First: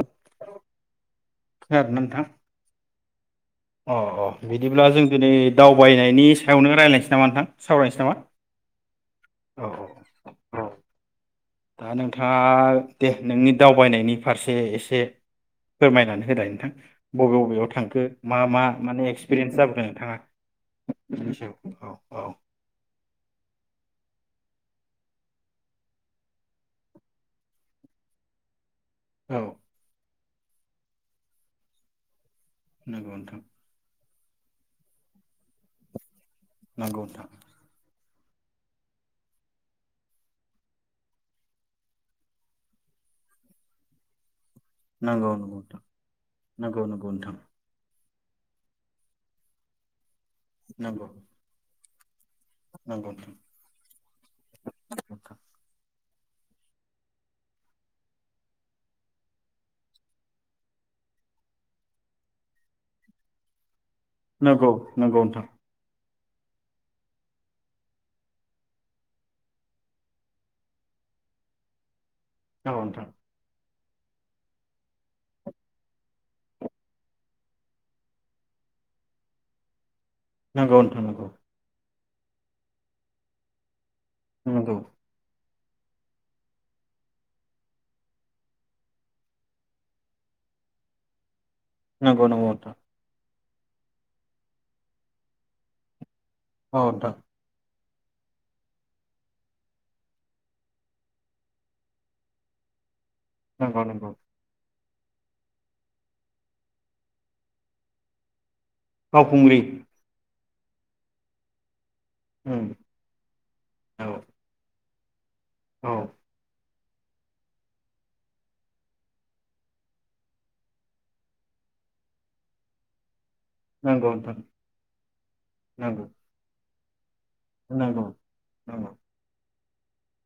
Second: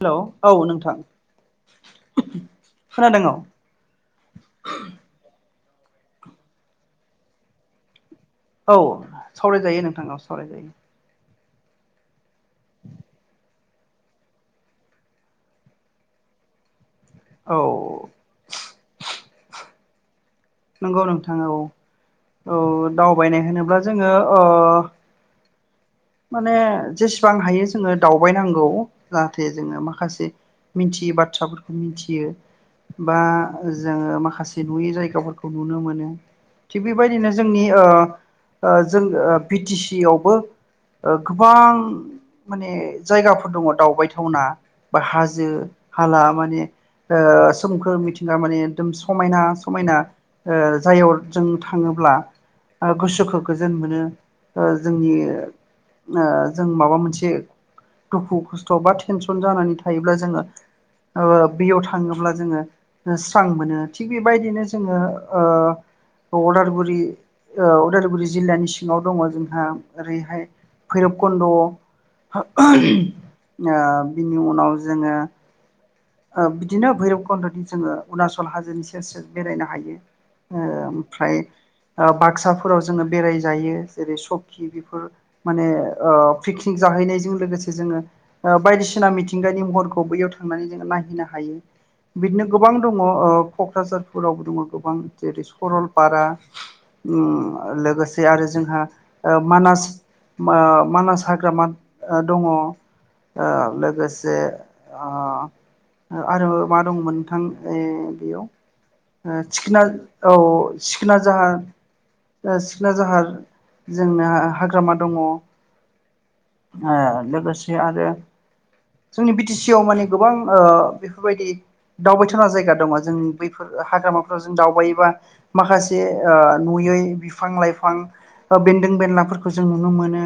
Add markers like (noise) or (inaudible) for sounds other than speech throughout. हेल' औ नोंथां। खानादों ना नोंथां। खोनादों औ अ अ बिदिब्ला जों दिनै दावबायनायनि सायावनो रायलायनोसै नामा नोंथां सावरायनोसै नामा। औ सावरायजायो नोंथां‌ औ सावरायजायो। दा नोंथाङा दे नोंनि दावबायनायनि फारसे एसे फोरमायनानै होलाय नोंथां। बबे बबेयाव थांखो औ मा मा माने एक्सपिरियेन्स जाबोखो (unintelligible) नंगौ बिनि नोंथाङा सायाव औ औ औ दावबायनाय होनोब्ला जों जोङो अ माने जेसेबां हायो जोङो दावबायनांगौ। औ जाहाथे जोङो माखासे मिथियै बाथ्राफोरखौ मिथियो। नंगौ बा नोंथां जोङो माखासे माखासे नुयै जायगाफोरखौ नुनो मोनो। थिग नंगौ नोंथां बेबायदिनो जोंनि ओ जों बि टि सि आवबो गोबां माने जायगाफोर दङ दावबायथावना। बा नंगौ नंगौ हाजो-हाला माने नोंथां ओ सोमखोर मिथिंगा। सिगां माने एकदम समायना-समायना नंगौ जायगायाव जों थाङोब्ला नंगौ गोसोखौ गोजोन मोनो ओ जोंनि नोंथां ओ जों माबा मोनसे दुखु खस्थ' बा टेनसन जानानै थायोब्ला जोङो ओ बेयाव थाङोब्ला जोङो स्रां मोनो। थिग बेबायदिनो नंगौ जोङो नंगौ नोंथां ओ उदालगुरि उदालगुरि जिल्लानि सिङाव दङ जोंहा ओरैहाय भैरबकुन्द' (unintelligible) ओ नंगौ बिनि उनाव जोङो ओ बिदिनो भैरबखुन्डनि जोङो अरुणाचल हाजोनि सेर सेर बेरायनो हायो। नंगौ नोंथां नंगौ नोंथां नंगौ ओ नोंथां ओमफ्राय ओ बाक्साफोराव जोङो बेरायजायो। जेरै सकि नंगौ बेफोर माने ओ पिकनिक जाहैनायजों लोगोसे जोङो ओ बायदिसिना मिथिंगानि महरखौ बैयाव थांनानै जों नायहैनो हायो। नंगौ नंगौ बिदिनो गोबां नोंथां दङ ओ क'क्राझारफोरावबो दङ गोबां जेरै स'रलपारा औ नोंथां उम लोगोसे लोगोसे आरो जोंहा ओ मानास ओ मानास हाग्रामा दङ औ नंगौ नंगौ लोगोसे आ आरो मा दंमोन नोंथां ओय बेयाव ओ फावखुंग्रि चिखना औ सिखोना जाहार ओ उम सिखोना जाहार औ जोंना हाग्रा हाग्रामा दङ। औ ओ लोगोसे आरो जोंनि बि टि सि आव माने गोबां ओ बेफोरबायदि दावबायथावना जायगा दङ जोंनि बैफोर नंगौ नोंथां हाग्रामाफोराव जों दावबायोबा माखासे नंगौ ओ नुयै बि फिफां लाइफां नंगौ ओ नंगौ बेनदों बेनलाफोर जों नुनो मोनो।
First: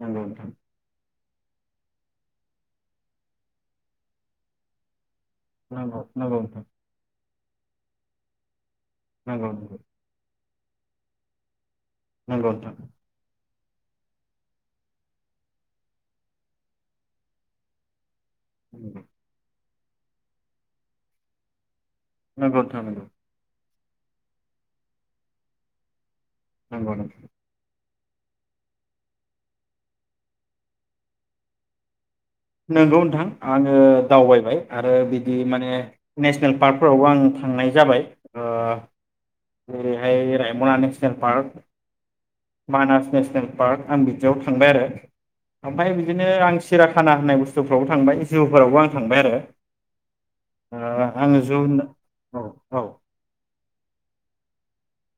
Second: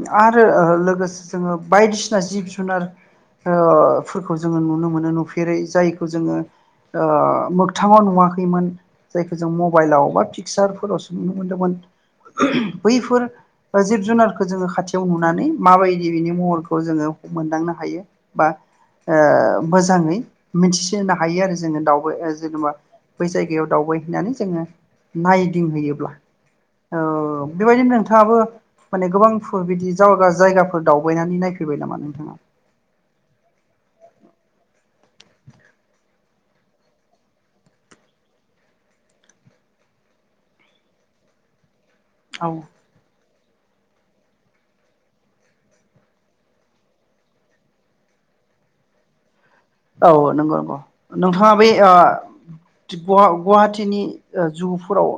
नंगौ नोंथां ओ लोगो जोङो बायदिसिना जिब जुनार ओ फोर जोङो नुनो मोनो नुफि जेरै नंगौ जायखौ जोङो नंगौ नोंथां ओ मोगथाङाव नुवाखैमोन जायखौ जों नंगौ मबाइलावबा (unintelligible) मिक्सारफोरावसो नुनो मोनदोंमोन नंगौ नंगौ नोंथां बोयफोर बा जिब जुनारखौ जोङो खाथियाव नुनानै माबायदि बिनि महरखौ जोङो मोनदांनो हायो बा नंगौ ओ मोजाङै मिथिसिनो हायो आरो जोङो दाउ बये नंगौ जेबा नोंथां बै जाय दावबायहैनानै जोङो नायदिंहैयोब्ला नंगौ नंगौ औ बेबायदिनो नों नोंथाङाबो माने गोबां बिदि जगा जायगाफोर दावबायनानै नायफैबाय नामा नोंथाङा नंगौ नोंथां आङो दावबायबाय आरो बिदि माने नेसनेल पार्कफोरावबो आं थांनाय जाबाय ओ जेरैहाय रायमना नेसनेल पार्क औ मानस नेसनेल पार्क आं बिदियाव थांबाय आरो ओमफ्राय बिदिनो आं सिराखाना होननाय बुस्थुफ्रावबो थांबाय जिउफोरावबो आं थांबाय आरो औ नंगौ नंगौ ओ आङो नोंथाङा जु बे होनना औ औ ओ गवा नि जुगफोराव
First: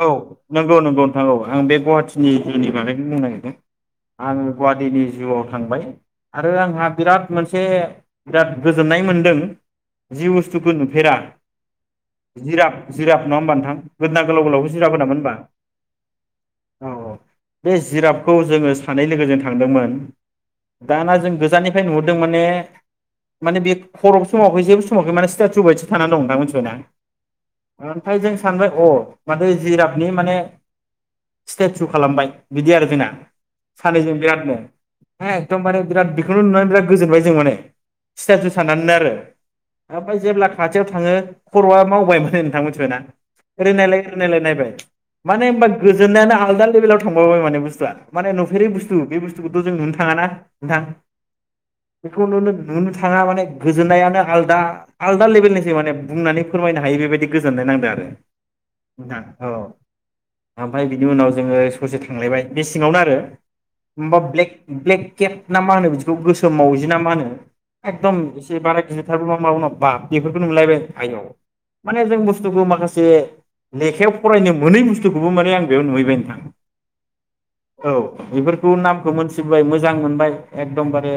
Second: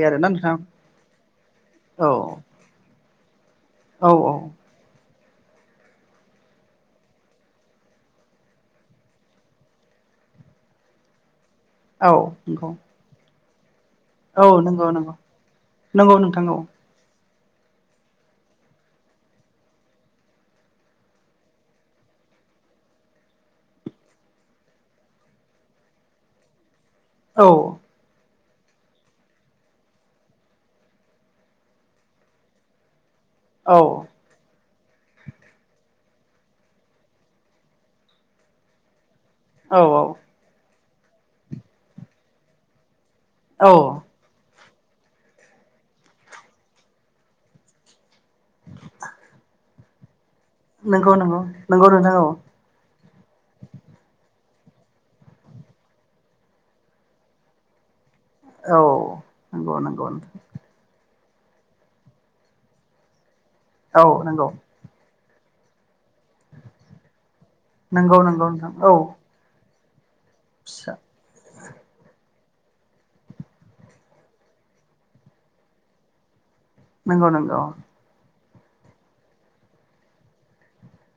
औ नंगौ नंगौ नोंथां आं बे औ गुवाहाटिनिनि बागैनो बुंनो नागिरदों औ औ आङो गुवाहाटीनि जिउआव थांबाय आरो आंहा बिराद मोनसे बिराद गोजोननाय मोनदों जि बुस्थुखौ नुफेरा औ नंगौ जिराब जिराब नाङा होमबा नोंथां गोदोना गोलाव औ गोलावखौ नंगौ जिराब नंगौ होनामोन होनबा नंगौ नोंथां औ बे जिराबखौ जोङो सानै लोगोजों थांदोंमोन दाना जों गोजाननिफ्राय नुहरदों माने माने बे खर' समावहै जेबो समावाखै माने स्टेटु बायदि थानानै दं मोनथिबाय ना औ ओफाय जों सानबाय औ माथो जिरादनि माने स्टेचु खालामबाय बिदि आरो जोंना सानैजों औ बिरादनो एदम माने बिराद बेखौनो नुनानै बिराद गोजोनबाय जों माने स्तेथु साननानैनो आरो औ हाबाय जेब्ला खाथि थियाव थाङो खरआ मावबाय माने नोंथां मिथिबाय ना औ ओरैनायलाय नायलायनायबाय मने होनबा गोजोन्नायानो आलदा लेभेलाव थांबाव माने बुस्थुआ मे नुफेरै बुस्थु बे बुस्थुखौथ जों नुनो थाङाना नोंथां नंगौ नंगौ नंगौ नोंथां बेखौ औ नुनो नुनो थाङा माने गोजोननायानो आल दा आलदा लेभेलनिसो माने बुंनानै फोरमायनो हायो बेबायदि गोजोननाय नांदो आरो औ नोंथां औ नंगौ नंगौ नोंथां ओमफ्राय बिनि उनाव जोंङो ससे थांलायबाय बे सिङावनो आरो औ होनबा नंगौ ब्लेक ब्लेक केब ना मा होनो बिदि खौ गोसोम मावजिना मा होनो एखदम नंगौ नंगौ एसे नोंथां बाराय औ गिनोथाबो नङा माबो नङा बा बेफोरखौ नुलायबाय फिसा आयेव माने जों बुस जिबौ माखासे लेखायाव फरायनो मोनै बुस्थुखौबो माने आं बेयाव नुहैबाय नोंथां । नोंगौ नोंगौ नामखौ मोनथिबाय मोजां मोनबाय एकदमबारे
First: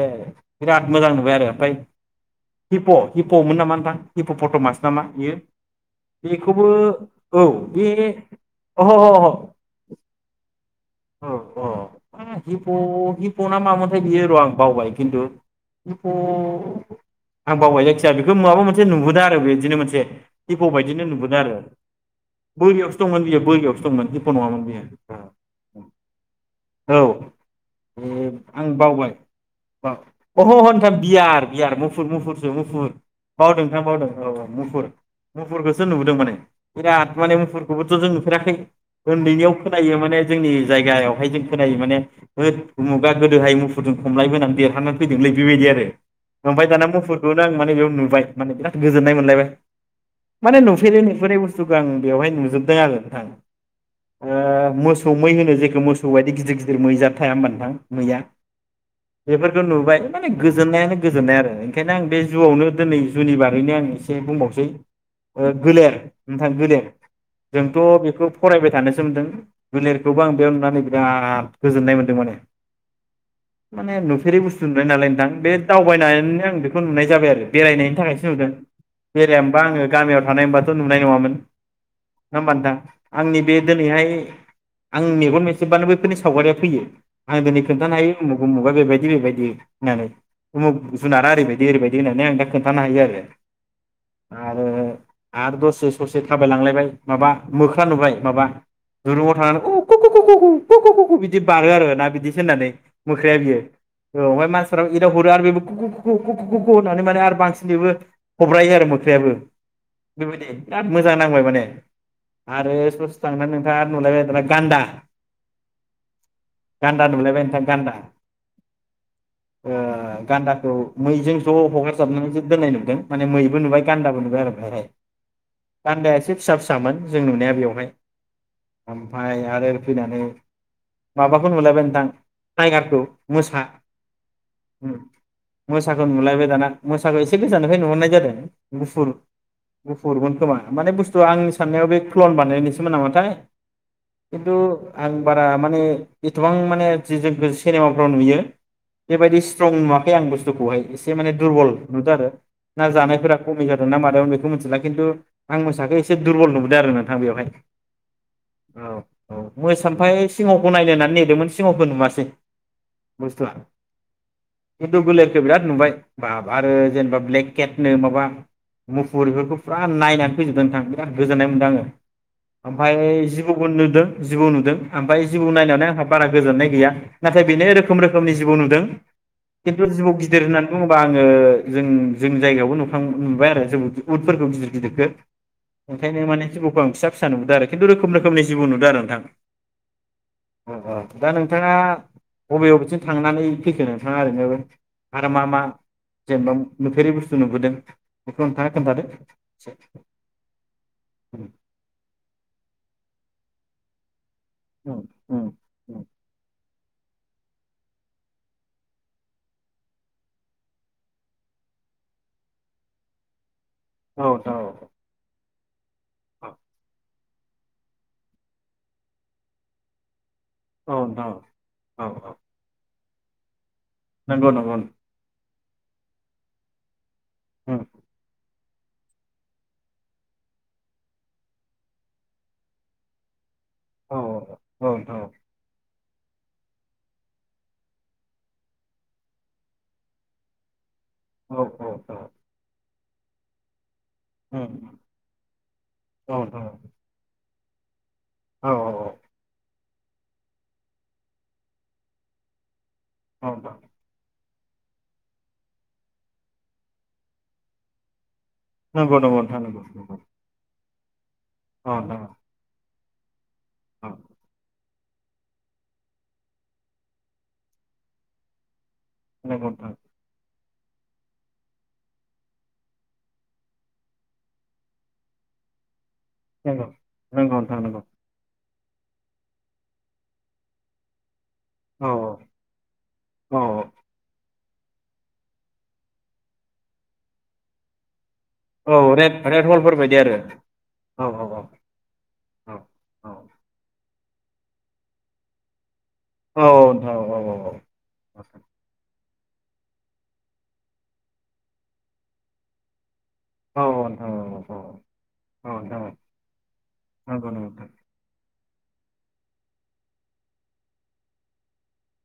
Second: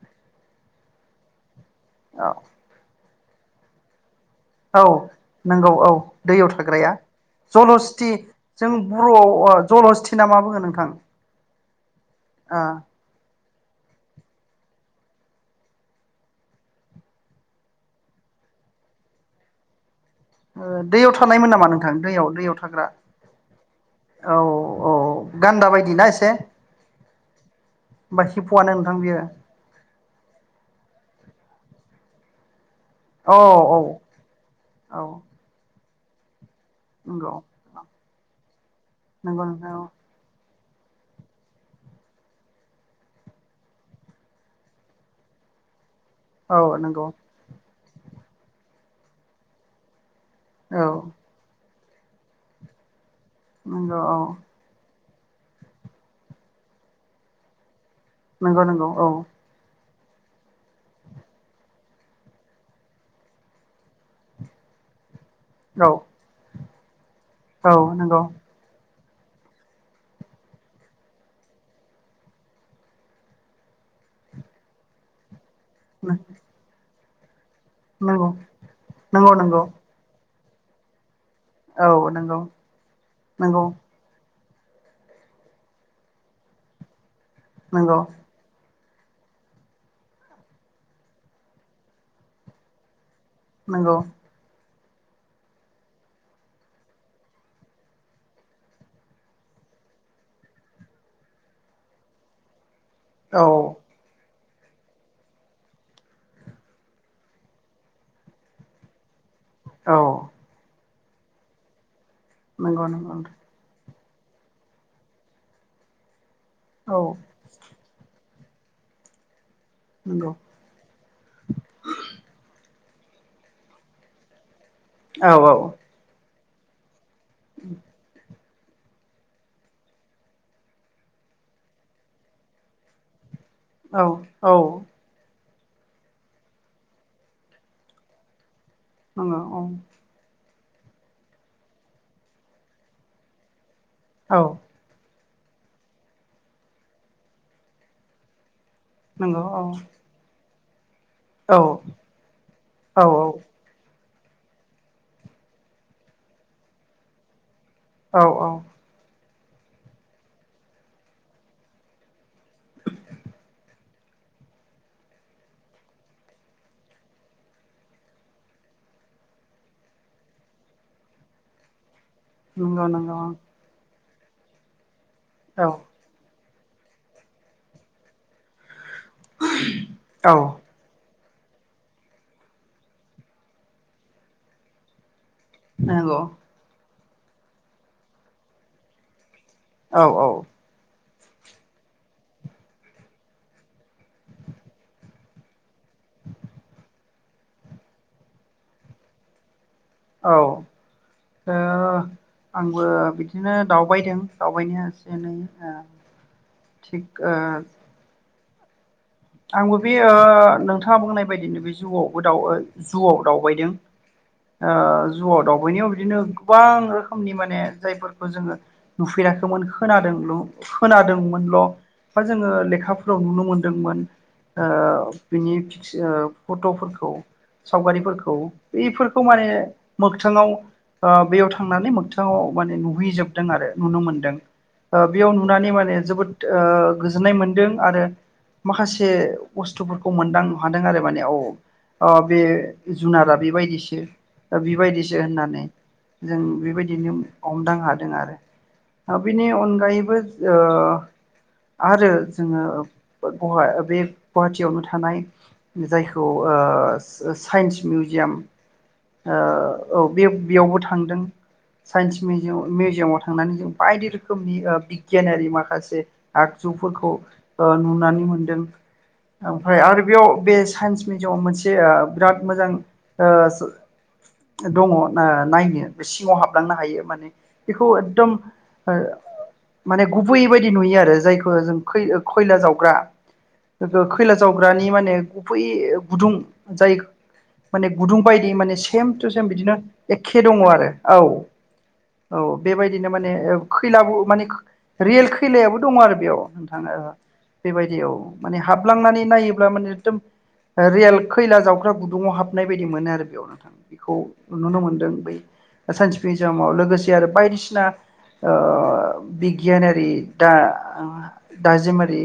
बिराद मोजां नुबाय आरो ओमफ्राय औ हिपख हि प मोन नामा नोंथां? हि प फट मास औ नामा इयो इखोबो जलहस्थि जों बरआव जलहस्थि ना मा बुंङो नोंथां । अ उम हि प हिप हिप ना मामोनथाय बियो र आं बावबाय किन्थु हि प आं बावबाय जायखिया बेखो माबा मोनसे नुबोदो आरो बेदिनो मोनसे हिप' ओ बायदिनो दैयाव नुबोदों थानायमोन आरो नामा नोंथां? दैयाव दैयाव थाग्रा बोरियावसो दंमोन बियो बोरियावसो दंमोन हि प औ नङामोन बियो गान्दा बायदि ना एसे औ होमबा ए आं हिफ'आनो नोंथां बावबाय बियो बा अह अह नोंथां । बियार बियार मुफुर मुफुरसो मुफुर । बावदों नोंथां बावदों औ औ मुफुर औ मुफुर सो नुबोदों माने बिराद नंगौ माने मुफुरखौबोथ जों नुफेराखै नंगौ उन्दैनियाव नोंथां औ खोनायो माने जोंनि जायगायावहाय जों खोनायो माने होद उमुगा गोदोहाय मुफुरजों खमलाय बोनानै देरहाना फैदोंलै बेबायदि आरो ओमफाय औ दाना नंगौ मुफुखौनो आं माने बेयाव नुबाय माने बिराद गोजोननाय मोनलायबाय। माने औ नुफेरै-नुफेरै बुस थुखौ आं बेवहाय नुजोबदों आरो। नंगौ औ। खौ मै होनो जायखौ मोसौबायदि गिदिर-गिदिर मै जाद थाया होनबा नोंथां। मैया नंगौ नंगौ औ बेफोरखौ नुबाय। माने गोजोननायानो गोजोननाय आरो ओंखायनो आं बे जुआवनो दिनै जुनि बारैनो आं एसे बुंबावसै। औ गोलेर। नोंथां गोलेर जोंथ' औ नंगौ बेखौ फरायबाय था नासो मोनदों गोलेरखौबो आं बेयाव नुनानै बिराद गोजोननाय मोनदों माने माने नुफेरै बुस्थु नुनाय नालाय नोंथां बे दावबायनानै आं बेखौ नुनाय। (unintelligible) बाय आरो। बेरायनायनि थाखायसो नंगौ नुदों नंगौ बेरायामबा नंगौ आङो गामियाव। (unintelligible) नाय नङामोन। (unintelligible) औ नंगौ होमबा नोंथां आंनि बे नंगौ दोनैहाय। आं मेगन मेसेबानो बैफोरनि सावगारिया फैयो। आं दोनै खोन्थानो नंगौ हायो उमुग उमुग बेबाय (unintelligible) बेबायदि होननानै उमुग जुनारा ओरैबायदि-ओरैबायदि होननानै आं दा खोन्थानो हायो आरो। नंगौ आरो। आरो दस। ससे-ससे थाबाय लांलायबाय माबा मोख्रा नुबाय माबा दुरुङाव थानानै अउ (unintelligible) बिदि बारो आरो ना बिदिसो होननानै। मोख्राया बियो औ औ ओमफ्राय मास (unintelligible) एदाव हरो आरो बेबो (unintelligible) होननानै माने आरो बांसिन बेबो हब्रायो आरो मोख्रायाबो। औ बेबायदि। (unintelligible) मोजां नांबाय माने। आरो नंगौ नंगौ ससे नोंथां थांना नोंथाङा। (unintelligible) दाना गान्दा। औ गान्दा नुलायबाय नोंथां गान्दा। ओ नंगौ गान्दाखौ मैजों ज' हगारजाबनानै दोननाय नुदों। माने मैबो नुबाय गान्दाबो नुबाय आरो बेहाय। औ-औ। फिसा-फिसामोन। जों नुनाया बेयावहाय। ओमफ्राय आरो फैनानै माबाखौ नुलायबाय नोंथां टाइगारखौ। मोसा औ औ। मोसाखौ नुलायबाय दाना मोसाखौ एसे गोजाननिफ्राय नुहरनाय जादों। आंङो औ। गुबुन खोमा माने बुस्थुआ आंनि साननायाव बे क्लन बानायनायासोमोन नामाथाय। औ खिन्थु आं। बारा माने एसेबां माने जों सिनेमाफ्राव नुयो। बेबायदि नंगौ औ स्ट्रं नुवाखै आं बुस्थुखौ। खौहाय। एसे माने औ दुरबल नुदों आरो ना औ जानायफोरा खमि जादों ना मादोंथाय। ओं बेखौ मोन थिला खिन्थु आं मोसाखौ एसे दुरबल नुबोदों आरो नोंथां बेवहाय। औ औ। औ मोसा ओमफ्राय सिंहखौ नायनो होननानै नेदोंमोन सिंहखौ नुवासै बुस्थुआ खिन्थु गोलेरखौ बिराद नुबाय बाब आरो जेनेबा ब्लेककेटनो माबा मुफुर बेफोरखौ फुरा नायनानै फैजोबदों नोंथां बिराद गोजोननाय मोनदों आङो। नंगौ ओमफ्राय नंगौ जिबौबो नुदों। जिबौ नुदों। ओमफ्राय जिबौ औ नायनानै आंहा बारा गोजोननाय गैया नाथाय बेनो रोखोम रोखोमनि जिबौ नुदों। खिन्थु जिबौ औ गिदिर होननानै बुङोबा आं ओ जों जोंनि जायगायावबो नुखां नुबाय आरो जों बेखौ उद फोरखो गिदिर गिदिरखो नंगौ ओंखायनो माने जिबौखौ आं फिसा फिसा नुबोदों आरो खिन्थु रोखोम रोखोमनि जिबौ नुदों आरो नोंथां। औ औ। दा नोंथाङा बबे बबेथिं थांनानै फैखो नोंथाङा ओरैनो आरो मा मा जेनेबा नुफेरै बुस्थु नुबोदों बेखौ नोंथाङा खोन्थादो। एसे औ उम ओ आंबो बि दिनो दावबायदों। दावबायनाया एसे एनै उम ओ उम थिग ओ आंबो बे ओ नोंथाङा बुंनाय बायदिनो बे जुआवबो दउ जुआव दावबायदों। औ नोंथां औ ओ जुआव दाव बयनियाव बि दिनो औ गोबां समनि माने जायफोरखौ जोङो नुफेराखैमोन खोनादोंल' औ नोंथां औ खोनादोंमोनल' बा औ औ। जोङो लेखा आव नुनो मोनदोंमोन। नंगौ आ नंगौ बिनि ओ फट'फोरखौ उम सावगारिफोरखौ बेफोरखौ माने मोगथाङाव ओ बेयाव थांनानै मोगथाङाव माने नुहैजोबदों आरो नुनो औ मोनदों औ ओ बेयाव नुनानै माने जोबोद ओ गोजोन्नाय मोनदों आरो माखा से बुस्थुफोरखौ मोनदांनो हादों आरो माने औ ओ बे जुनारा बेबायदिसो उम बेबायदिसो होननानै औ जों नोंथां बेबायदिनो हमदां हा औ औ आरो बेनि अनगायैबो ओ आरो जोङो औ गहा दा बे गुवाहाटियावनो थानाय जायखौ साइन्स मिउजियाम नंगौ नंगौ नोंथां नंगौ औ नंगौ बे बेयावबो थां थांदों। औ नोंथां साइनन्स मिउजिया मुजियामाव थांनानै बायदि औ रोखोमनि बिगियानारि माखासे आगजुफोरखौ नुनानै मोनदों नंगौ ओमफ्राय नोंथां आरो बेयाव बे साइन्स मिउजियामाव मोनसे बिराद मोजां दङ नायनो सिङाव हाबलांनो नंगौ हायो माने नंगौ नोंथां बेखौ नंगौ एकदम माने गुबै बायदि नुयो आरो जाय जों औ खयला जावग्रा औ औ खैला जावग्रानि माने गुबै गुदुं जायखौ माने गुदुं बायदि मान सेम औ थु रेड सेम रेड बिदिनो हलफोर बायदि आरो एखे दङ आरो औ औ बेबायदिनो माने औ खैला मान रियेल खैलायाबो दङ आरो बेयाव औ नोंथाङा नोंथां औ औ बेबायदियाव माने हाबलांनानै नायोब्ला माने एकदम रियेल खैला जावग्रा गुदुंङाव हाबनाय बायदि मोनो आरो- बेयावथां औ बेखौ नोंथां औ नुनो औ औ नोंथां औ मोनदों बै नंगौ साइन्टिफिकजामाव लोगोसे आरो नंगौ बायदिसिना नोंथां बिगियानारि दा दाजिमारि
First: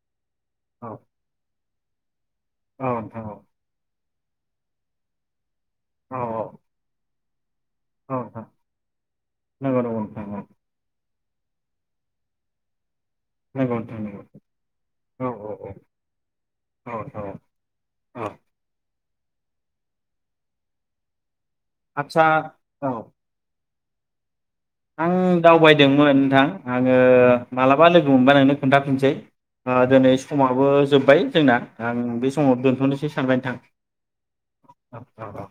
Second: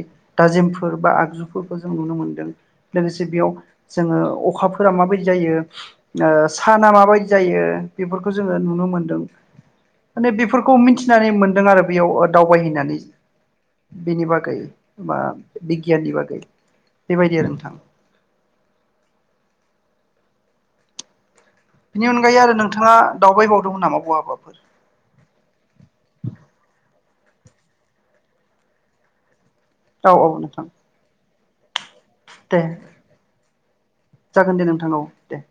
औ सोरबा आगजु- फोरखौ जों नुनो मोनो। औ नोंथां लोगोसे औ बेयाव जोङो अखाफोरा माबायदि जायो। औ साना माबायदि जायो औ बेफोरखौ नोंथां जोंङो नुनो मोनदों नंगौ नंगौ नोंथां माने औ बेफोरखौ फिनानै मोनदों आरो बेयाव दावबायहैनानै नंगौ नोंथां नंगौ बिनि बागै मा औ बिगियाननि बागै औ नोंथां बेबायदि आरो नोंथां औ बिनि आदसा अनगायै आरो औ नोंथाङा दावबायबाव दं नामा ब हाबाफोर आं दावबायदोंमोन नोंथां आंङो मालाबा लोगो मोनबा नोंनो खोन्थाफिनसै औ दिनै औ नोंथां समाबो जोब्बाय जोंना आं बे समाव दे दोनथ'नोसै सानबाय नथां जागोन दे नोंथां औ औ दे। औ